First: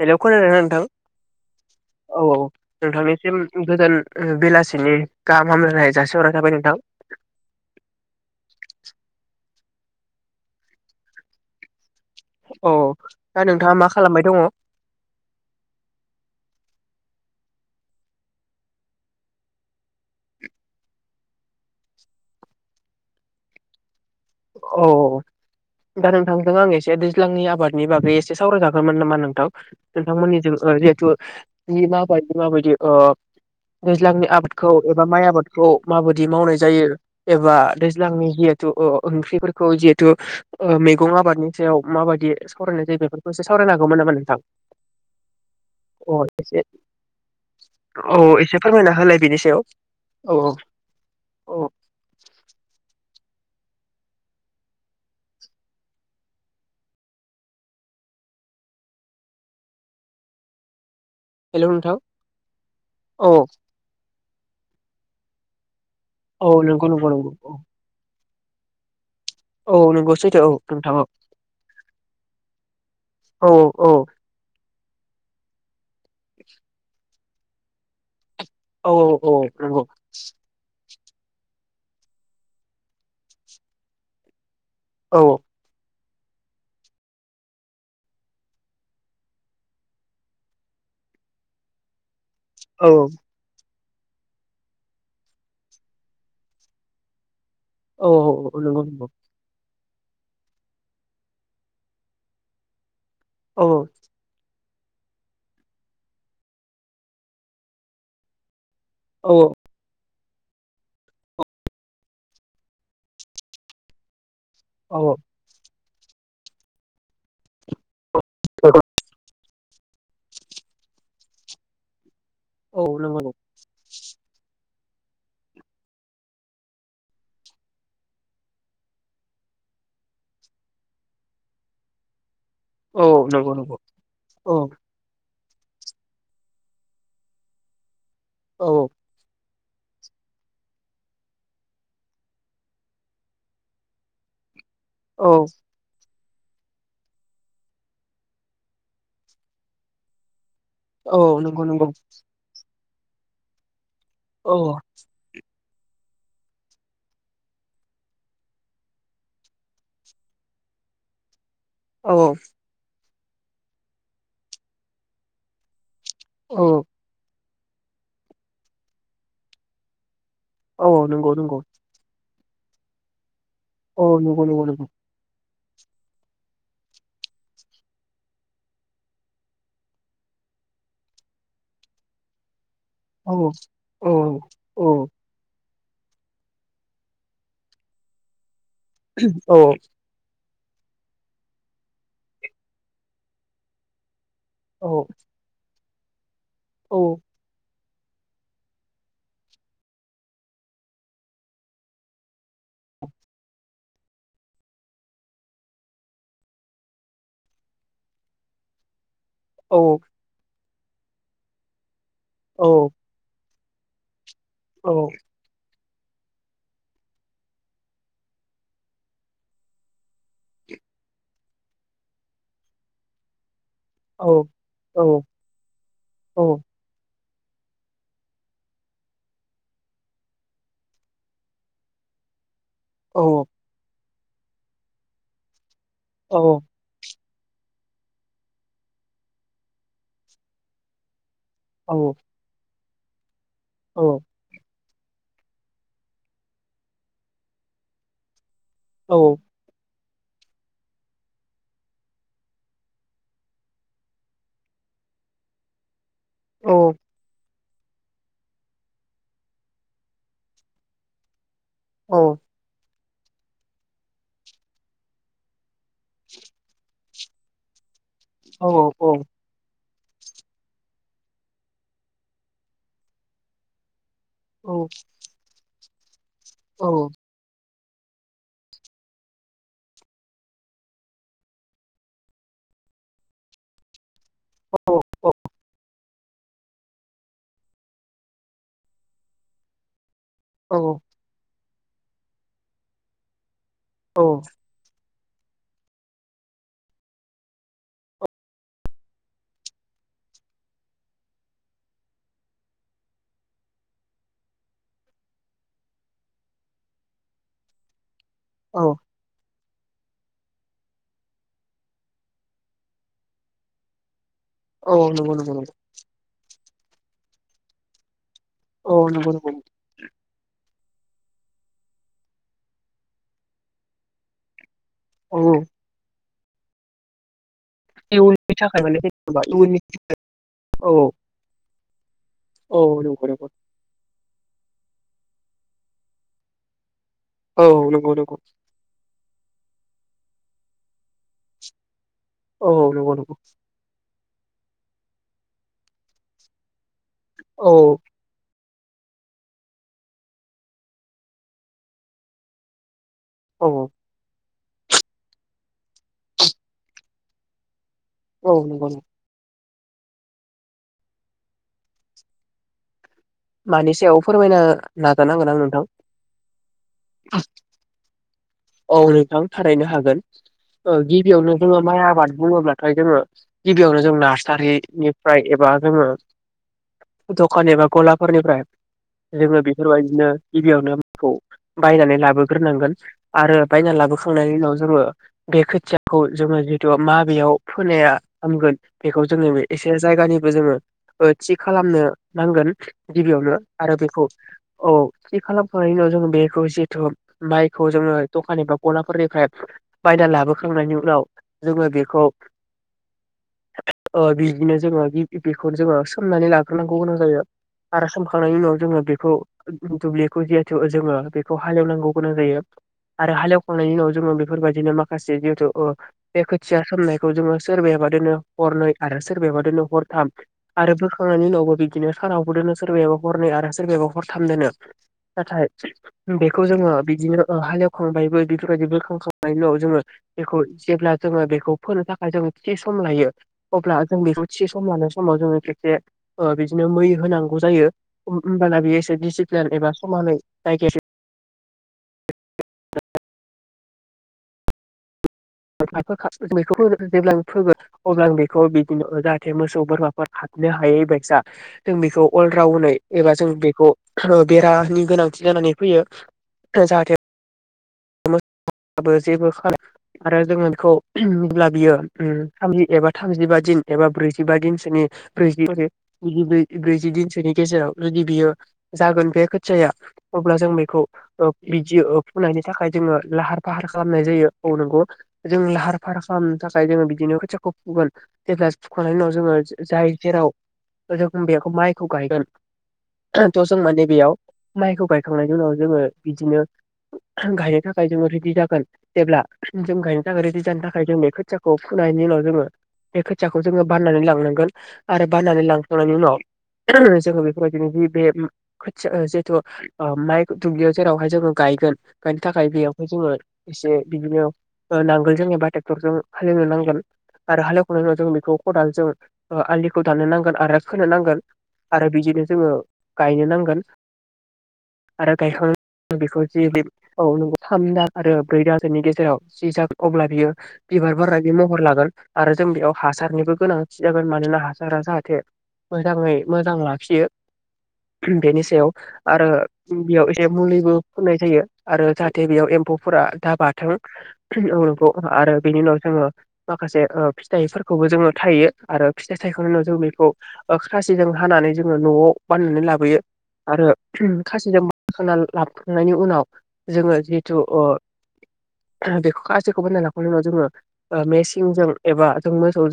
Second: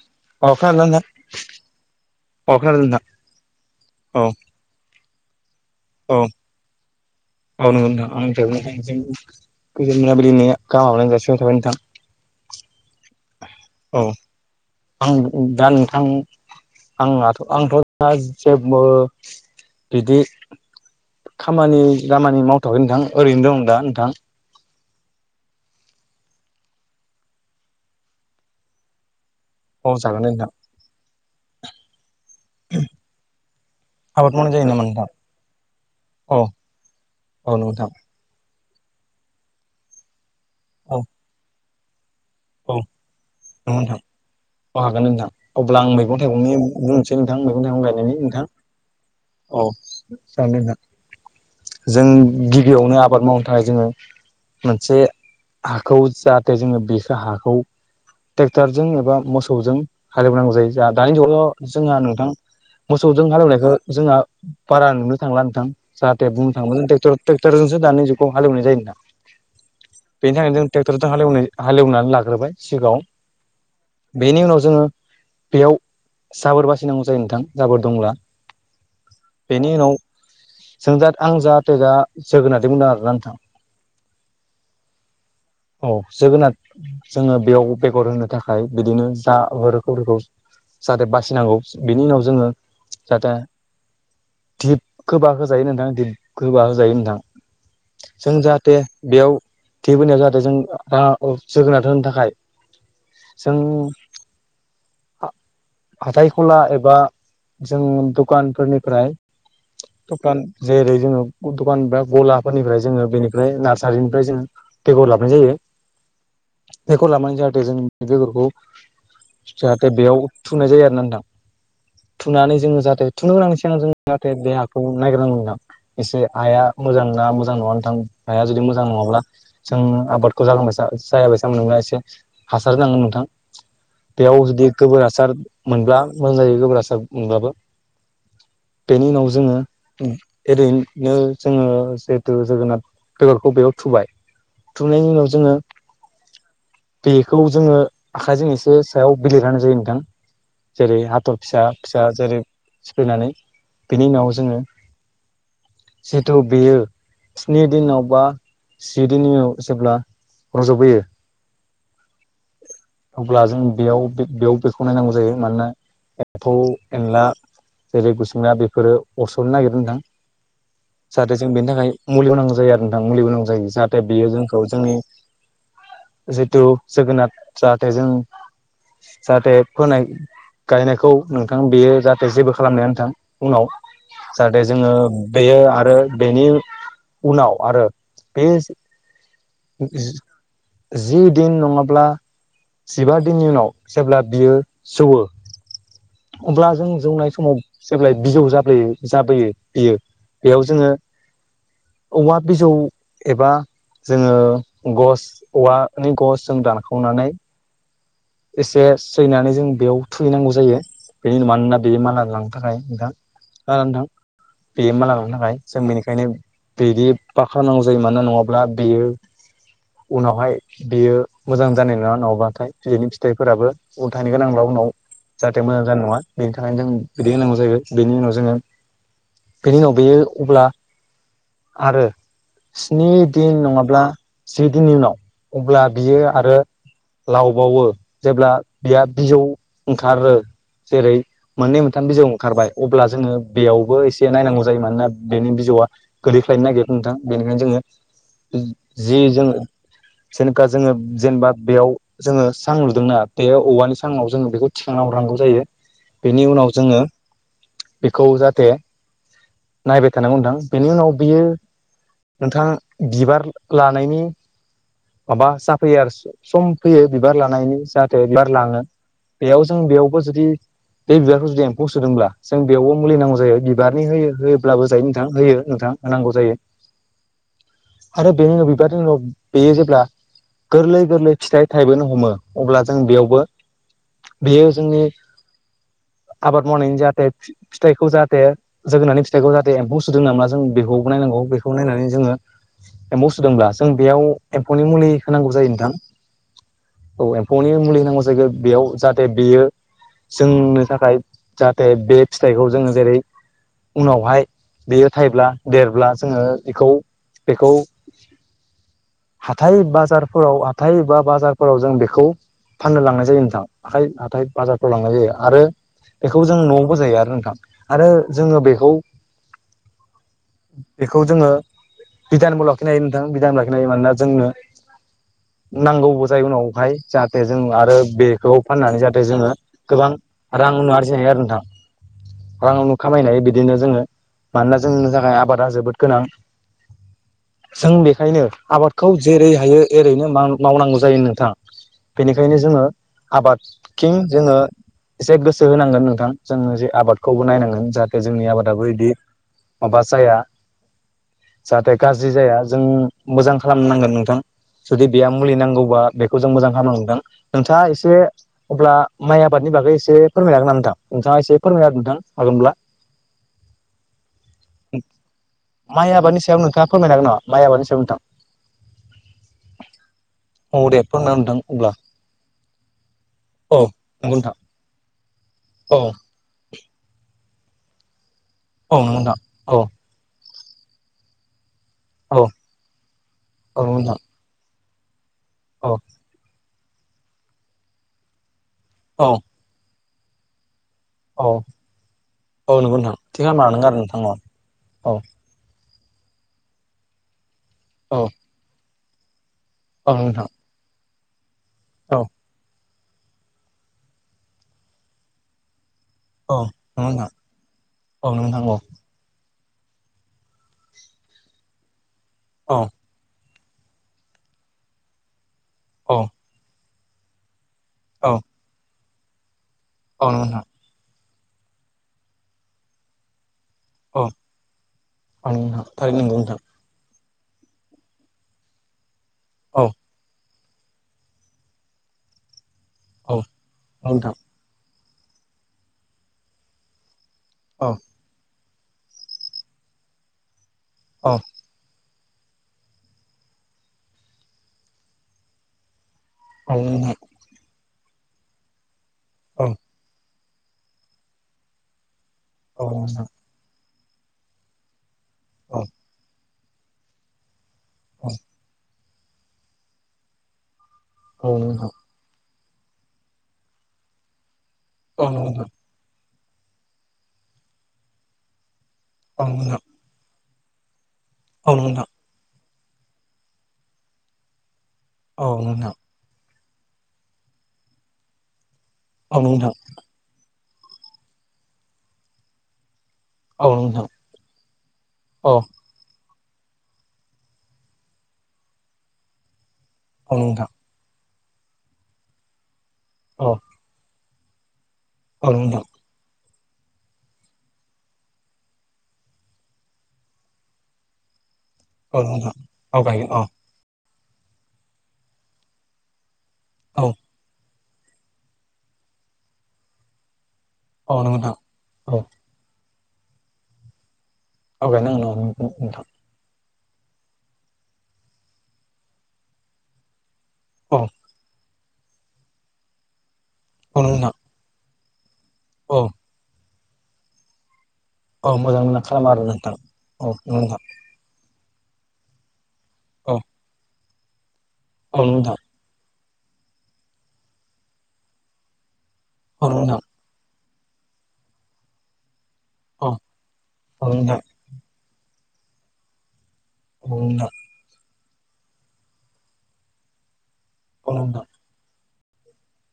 Hello खोनादोंना नोंथां अफला ना औ औ नोंथांनिसिम गोजान औ बेलासिनि गाहाम हामलायनाय औ जासिहरनाय थाबाय नोंथां औनो आं गोजोन मोनाबिलिनि गाहाम हामलायनाय जासिहरबाय नोंथां औ दा नोंथाङा मा औ खालामबाय दङ आं दा नोंथां आंनाथ' आंथ' दा जेबो बिदि खामानि दामानि मावथ'वाखै नोंथां ओरैनो दं दा नोंथां औ दा नोंथांजों आं एसे दैज्लांनि आबादनि बागै एसे सावरायजागौमोन नामा नोंथां? औ जागोन दे नोंथां नोंथांमोननिजों जिहेतु माबायदि माबायदि ओ दैज्लांनि आबाद मावनाय जायो आबादखौ नामा एबा नोंथां माइ आबादखौ माबायदि औ मावनाय जायो औ एबा नोंथां दैज्लांनि जि ओ अ' ओंख्रिफोरखौ जिहेथु औ मैगं आबादनि सायाव मा बायदि औ सावरायनाय जायो बेफोरखौ एसे सावरायनो हागौमोन नामा नोंथां? औ हागोन नोंथां । अब्ला आं अ मैगं थाइगंनि एसे बुंसै नोंथां मैगं थाइगं गायनायनि औ नोंथां एसे फोरमायना होलाय बेनि सायाव औ औ औ औ जों गिबियावनो आब आबाद मावनो थाखाय जोङो मोनसे हाखौ जाहाथे जोङो बे हाखौ ट्रेक्टरजों एबा मोसौजों हालेवनांगौ जायो जाह दानि जुगाव जोंहा नोंथां मोसौजों औ हालेवनायखौ जोंहा बारा नुनो थांला नोंथां। जाहाथे औ बुंनो थाङोब्ला नंगौ जों नंगौ नंगौ औ ट्रेक्टर-ट्रेक्टरजोंसो दानि जुगखौ हालेवनाय जायोना? औ नंगौ बेनि सैथो औ थाखायनो जों नोंथां औ ट्रेक्ट'रजों हालेवनाय हालेवनानै लाग्रोबाय सिगाङाव औ बेनि उनाव जोङो बेयाव जाबोर बासिनांगौ जायो नोंथां जाबोर दंब्ला। औ औ बेनि नंगौ उनाव जों दा आं जा दा जोगोनारमोन आरोना नोंथां। औ। औ जोगोनार जोङो बेयाव बेगर होनो थाखाय बिदिनो जा रोखम रोखोम जाहाथे बासिनांगौ बिनि उनाव जोङो नंगौ जाहाथे दिप खोबा खोजायो नोंथां दिप खोबा खोजायो नोंथां। औ जों औ जाहाथे नंगौ नंगौ बेयाव थैबोनायाव जाहाथे जों राहा जोगोनार होनो थाखाय जों औ हाथाय गला एबा जों दखानफोरनि औ। दखान जेरै जोङो दखान गलाफोरनिफ्राय जोङो बेनिफ्राय नार्सारिनिफ्राय जोङो बेगर लाबोनाय जायो। बेगर लाबानै जाहाथे जों बेगरखौ जाहाथे बेयाव थुनाय जायो आरोना नोंथां। थुनानै जोङो औ जाहाथे औ थुनो गोनांनि सिगां जों जाहाथे बे हाखौ नायग्रोनांगोन नोंथां। एसे हाया मोजां ना मोजां नङा नोंथां हाया जुदि मोजां नङाब्ला जों आबादखौ जागोनखौ साना। जायाबायसा मोनोब्ला एसे हासार होनांगोन औ नोंथां। नंगौ नंगौ बेयाव औ जुदि गोबोर हासार मोनब्ला मोजां जायो गोबोर हासार मोनब्लाबो। नंगौ नंगौ औ बेनि उनाव जोङो ओरैनो जोङो जिहेतु जोगोनाथ बेगरखौ बेयाव थुबाय थुंनायनि उनाव औ जोङो बेखौ जोङो आखाइजों एसे सायाव बिलिरना होनाय जायो नोंथां। जेरै औ हाथर नंगौ फिसा- नंगौ फिसा जेरै सिप्लेनानै बिनि उनाव जोङो औ जिथु बेयो स्नि दिनाव बा जि दिनाव जेब्ला रज'बोयो औ अब्ला जों बेयाव बेयाव बेखौ नायनांगौ जायो मानोना एम्फौ औ एनला जेरै- खुसुंया बेफोरो अरसरनो नागिरो नोंथां। औ नंगौ जाहाथे जों नंगौ बेनि थाखाय मुलियाव होनांगौ जायो आरो नोंथां मुलि होनोगोनां जायो। जाहाथे औ बेयो नंगौ नंगौ जोंखौ नंगौ जोंनि जितु जोगोनार जाहाथे जों जाहाथे फोनाय गायनायखौ नोंथां बेयो जाहाथे जेबो खालामनो हाया नोथां औ उनाव औ जाहाथे औ जोङो बेयो आरो बेनि उनाव आरो बे औ जि दिन नङाब्ला जिबा दिननि उनाव जेब्ला बियो औ जौवो अब्ला जों जौनाय समाव जेब्लााय बिजौ जाबोयो जाबोयो बियो बेयाव जोङो औवा बिजौ एबा जोङो गस औवानि गस जों दानखावनानै एसे सैनानै जों बेयाव थुहैनांगौ जायो बेनि मानोना बेयो माला लांनो औ थाखाय नोंथां ओ नोंथां माला लांनो थाखाय जों बेनिखायनो बिदि बाख्रा नांगौ जायो मानोना नङाब्ला बेयो उनावहाय बियो मोजां जानाय नङा नङाबाथाय [unintelligible] फिथाइफोराबो औ उल्थायानो गोनांब्ला उनाव जाहाथे मोजां जानाय नङा बेनि थाखायनो जों बिदै होनांगौ जाहैबाय बेनि उनाव जोङो बेनि उनाव बेयो अब्ला आरो स्नि दिन नङाब्ला जि दिननि उनाव अब्ला बियो आरो लावबावो जेब्ला बेहा बिजौ ओंखारो जेरै मोननै औ मोनथाम बिजौ ओंखारबाय अब्ला जोङो औ बेयावबो एसे नायनांगौ जायो मानोना बेनो बिजौआ गोदैख्लायनो नागिरदों नोंथां बेनिखायनो जोङो जि औ जोंडों जेनेखा जोङो जेनेबा बेयाव जोङो सां दोंना बे औवानि साङाव जोङो बेखौ थिखांना हरनांगौ जायो बेनि उनाव औ जोङो बेखौ जाहाथे नायबाय थानांगौ नोंथां बेनि उनाव बियो औ नोंथां बिबार लानायनि माबा जाफैयो आरो सम फैयो बिबार लानायनि बार औ लाङो औ बेयाव जों बेयाव जुदि बे बिबारखौ जुदि एम्फौ सोदोंब्ला जों बेयावबो मुलि नांगौ जायो बिबारनि होयो होयोब्लाबो औ जायो नोंथां होयो नोंथां नांगौ। औ आरो बेनि उनाव बिबारनि उनाव बेयो जेब्ला गोरलै गोरलै फिथाइ थायबोनो हमो अब्ला जों बेयावबो बेयो जोंनि आबाद मावनायनि जाहाथे फिथाइखौ जाहाथे जोगोनारनि फिथाइखौ जाहाथे एम्फौ सुदों नामा जों औ बेखौ नायनांगौ बेखौ नायनानै जोङो एम्फौ सुदोंब्ला जों बेयाव औ एम्फौनि मुलि होनांगौ जायो नोंथां औ एम्फौनि मुलि होनांगौ जायग बेयाव जाहाथे बेयो। जोंनो थाखाय जाहाथे बे फिथाइखौ जोङो जेरै उनावहाय बेयो थाइब्ला देरब्ला जोङो बेखौ बेखौ औ हाथाय बाजारफोराव हाथाय बा बाजारफोराव जों बे खौ फाननो लांनाय जायो नोंथां आखाइ हाथाय औ बाजारफ्राव लांनाय जायो नंगौ नंगौ आरो नंगौ बेखौ जों न' जायो आरो नोंथां आरो जोङो बेखौ औ नंगौ नंगौ बेखौ जोङो बिधानबो लाखिनो हायो नोंथां बिधानबो लाखिनो हायो मानोना जोंनो औ नांगौबो जायो उनावहाय जाहाथे जों आरो बेखौ इयुननि थाखाय माने फाननानै जाहाथे जेनेबा जोङो इयुननि गोबां रां औ नु आरजिनो हायो आरो नोंथां औ रां नंगौ खामायनाय नंगौ बिदिनो जोङो मानोना जोंनि थाखाय आबादा जोबोद गोनां जों बेखायनो आबादखौ जेरै हायो एरैनो मावनांगौ जायो नोंथाङा बेनिखायनो औ जोङो नंगौ नंगौ आबादथिं जोङो एसे गोसो होनांगोन नोंथां जोङो जे आबादखौबो नायनांगोन जाहाथे जोंनि आबाद दाबो बिदि माबा जाया जाहाथे गाज्रि जाया जों मोजां खालामनांगोन नोंथां जुदि बेहा मुलि नांगौबा बेखौ जों मोजां खालामन नोंथां नोंथाङा से अब्ला माइ आबादनि बागै एसे फोरमायनो हागोन नोंथां नोंथाङा एसे फोरमायना नोंथां हागोनब्ला मानि सायाव फोरमायनो नाजानांगोन आं नोंथां माइ आबादनि सायाव नोंथाङा फोरमायनो हागोन नामा माइ आबादनि सायाव नोंथां औ नोंथां थारायनो हागोन औ दे फोरमायना हो गिबियावनो नोंथां जों अब्ला माइ आबाद बुङोब्लाथाय जोङो औ गिबियावनो जों नंगौ नोंथां नार्सारिनिफ्राय एबा औ जोङो [unintelligible] [inaudible] दखान एबा गलाफोरनिफ्राय औ नंगौ नोंथां जोङो औ बेफोरबायदिनो गिबियावनो बायनानै औ लाबोग्रोनांगोन आरो औ बायनानै नंगौ नोंथां लाबोखांनायनि उनाव जोङो बे औ खोथियाखौ जोङो जितु माबेयाव फोनाया हामगोन बेखौ औ औ जोङो बे एसे जायगानिबो जोङो अ थि खालामनो नांगोन औ नंगौ नोंथां थिग गिबियावनो होनना नों आरो नोंथां बेखौ औ औ थि खालाम खांनायनि उनाव जों बेखौ जिहेथु माइखौ जोङो दखान एबा गलाफोरनिफ्राय औ नंगौ बायना नोंथां लाबोखांनायनि उनाव जोङो बेखौ औ अ बिदिनो जोङो बेखौनो जोङो सोमनानै लाग्रोनांगौ औ नंगौ गोनां नोंथां जायो आरो औ नंगौ खोमखांनायनि नोंथां उनाव जोङो बेखौ दुब्लिखौ जिहेतु जोङो बेखौ हालेवनांगौ गोनां जायो अ आरो हालेवखांनायनि उनाव जोङो बेफोरबायदिनो माखासे जिहेतु अ औ बे खोथिया सामनायखौ जोङो सोरबाया बादिनो औ हरनै आरो सोरबाया बादिनो हरथाम औ नंगौ नोंथां आरोबो खांनायनि उनावबो बिदिनो सारावबो दोननो सोरबायाबो हरन आरो सोरबबा औ हरथामदो औ नाथाय नोंथां थारै नंगौ नोंथां बेखौ जोङो बिदिनो अ हालेवखांबायबो बेफोरबायदि बोखांखांनायनि उनाव औ जोङो बेखौ जेब्ला जोङो बेखौ फोनो थाखाय जो थि सम लायो औ अब्ला औ जों नोंथां बेखौ थि सम लानो समाव जोङो खेबसे बिदिनो मै होनांगौ जायो औ होनोमबाना बेयो एसे दिसिप्लिन एबा समानै जायगाया अ औ मैखौ नोंथां जेब्ला फोगोन अब्ला आ बेखौ बिदिनो जाहाथे औ मोसौ बोरमाफोर हाबनो हायै बाइसा जों बेखौ अल औ राउनै नोंथां एबा जों बेखौ बेरानि गोनांथि जानानै औ फैयो जाहाथे औ बो जेबो आरो जोङो बेखौ औ अब्ला नोंथां बियो थामजि एबा थामजिबा दिन एबा ब्रैजिबा दिनसोनि औ नोंथां ब्रैजिब ब्रैजि दिनसोनि गेजेराव जुदि बियो जागोन बे औ नोंथां खोथियाया अब्ला जों बेखौ अ औ बिदि नोंथां अ फुनायनि थाखाय जोङो लाहार फाहार खालामनाय जायो औ नोंगौ औ जों नोंथां लाहार फाहार खालामनो थाखाय जोङो बिदिनो खुथियाखौ फुगोन जेब्ला फुखांनायनि उनाव औ जोङो नोंथां जाय जेराव जोखोम बेयाखौ माइखौ गायगोन थ' औ जों माने नोंथां बेयाव माइखौ औ गायखांनायनि उनाव जोङो बिदिनो गायनो थाखाय जोङो रेडि जागोन जेब्ला जों गायनो थाखायोन रेडि नोंथां जानो थाखाय जों बेखौ खोथियाखौ फोनायनि उनाव जोङो बे औ खोथियाखौ जोङो बाननानै लांनांगोन आरो बाननानै नोंथां लांखांनायनि उनाव जोङो बेफोरबायदिनो बे खोथिया जिहेथु अमाइ दुब्लियाव जेरावहाय जोङो गायगोन औ गायनो नोंथां थाखाय औ बेयावहाय गायगोन जोङो औ एसे बिदिनो ओ नांगोल जों एबा ट्रेक्टर जों हालेवनो नांगोन औ आरो हाल जों बेखौ खदालजों ओ आलिखौ थानो नां गोन आरो खो औ नांगोन नोंथां आरो औ बिदिनो जोङो गायनो नांगोन औ आरो गायनांगोन औ गायखां नोंथां बेखौ जे बे औ नोंगौ थाम दा आरो ब्रै दासोनि गेजेराव जि जाग अब्ला बियो औ बिबार बारनाय बे महर लागोन आरो जों बेयाव हासारनिबो गोनांथि औ जागोन नोंथां मानोना हासारा जाहाथे थे औ मोजाङै मोजां लाखियो औ बेनि मोजां सायाव मोजां खालाम आरो नोंथां औ बेयाव एसे नोंथां मुलिबो फोननाय जायो आरो जाहाथे बेयाव एम फौ'फोरा औ दा बाथों नोंगौ औ नोंथां आरो बेनि उनाव जोङो माखासे ओ फिथाइफोरखौबो जोङो थायो आरो फिथाइ औ थायखांनाय उनाव जों नोंथां बेखौ खासिजों हानानै जोङो न'आव बाननानै औ लाबोयो आरो औ नोंथां खासिजों खा लाबखांनायनि उनाव औ जोङो नोंथां जिहेथु ओ बेखौ गाजैखौ बायना लाखांनायनि उनाव जोङो औ ओ नोंथां मेसिंजों एबा जों मोसौ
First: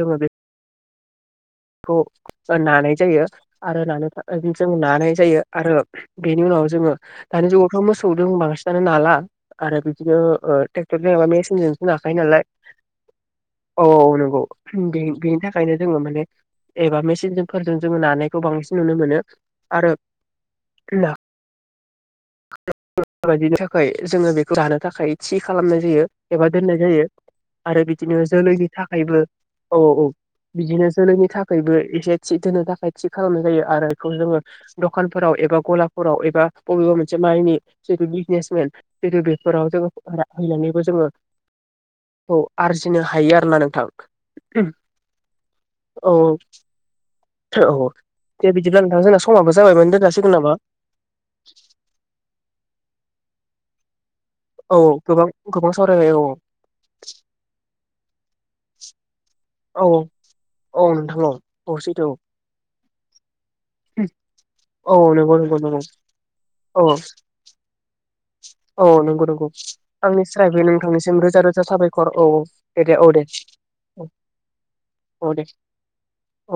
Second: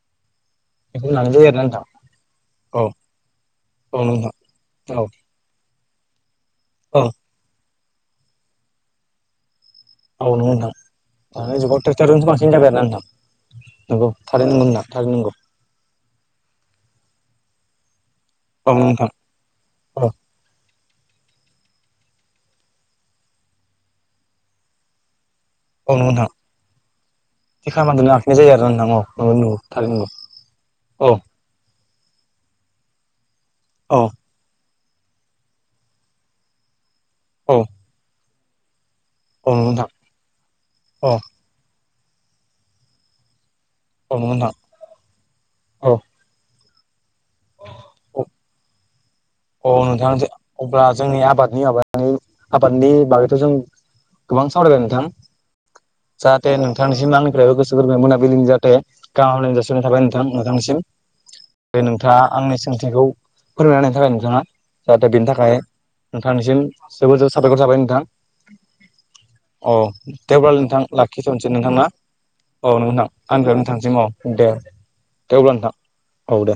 जोङो बे [unintelligible] खौ औ नानाय जायो आरो औ नानो नोंथां थाखाय जों औ नानाय जायो आरो बेनि उनाव जोङो औ दानि जुगावथ' मोसौ दों बांसिनानो नाला। आरो बिदिनो औ नंगौ ओ नोंथां ट्रेक्टर एबा दानि जुगाव मेसिनजोंसो नाखायो ट्रेक्टरजोंसो नालाय। बांसिन जाबाय आरोना नोंथां औ औ नंगौ थारैनो बे नंगौ बेनि थाखायनो जोङो माने एबा मेचिनफोरजों जोङो नानायखौ बांसिन नोंथां नुनो थारैनो मोनो आरो नंगौ [unintelligible] बायदिनि थाखाय जोङो बेखौ जानो थाखाय थि खालामनाय औ नंगौ नोंथां औ नंगौ जायो नोंथां एबा दोननाय जायो। थि आरो खालामनानै बिदिनो लाखिनाय जायो जोलैनि आरोना थाखायबो नोंथां नंगौ नंगौ औ थारैनो औ नंगौ बिदिनो औ जोलैनि थाखायबो एसे थि दोनो थाखाय थि खालामनाय जायो आरो औ बेखौ जोङो दखानफोराव एबा गलाफोराव एबा बबेबा मोनसे औ माइनि जिथु बिजनेसमेन जेरै औ नंगौ बेफोराव जोङो नोंथां हैनानैबो जोङो औ औ आरजिनो हायो आरोना नोंथां औ नंगौ नोंथां औ औ। औ दे बिदिब्ला नोंथां स औ नोंथां अब्ला जोंनि आबादनि माबा आबादनि बागैथ' जों गोबां औ सावरायबाय नोंथां गोबां गोबां सावरायबाय औ जाहाथे नोंथांनिसिम आंनिफ्रायबो गोसो गोरबोनि मोनाबिलिनि जाहाथे गाहाम हामलायनाय औ जासिनाय थाबाय नोंथां नोंथांनिसिम। औ नोंथां औ। औ बे सैथो नोंथाङा आंनि सोंथिखौ फोरमायनायनि थाखाय नों थाङा औ जाहाथे बेनि नंगौ थाखाय नंगौ नंगौ नोंथांनिसिम औ जोबोद जोबोद साबायखर थाबाय नोंथां। औ नंगौ नंगौ औ आंनि दे अब्ला स्रायबो नोंथां नोंथांनिसिम रोजा लाखिथ'नोसै रोजा नोंथां ना साबायखर औ दे दे नोंथां। दे आंनिफ्रायबो नोंथांनिसिम औ दे दे अब्ला नोंथां औ दे।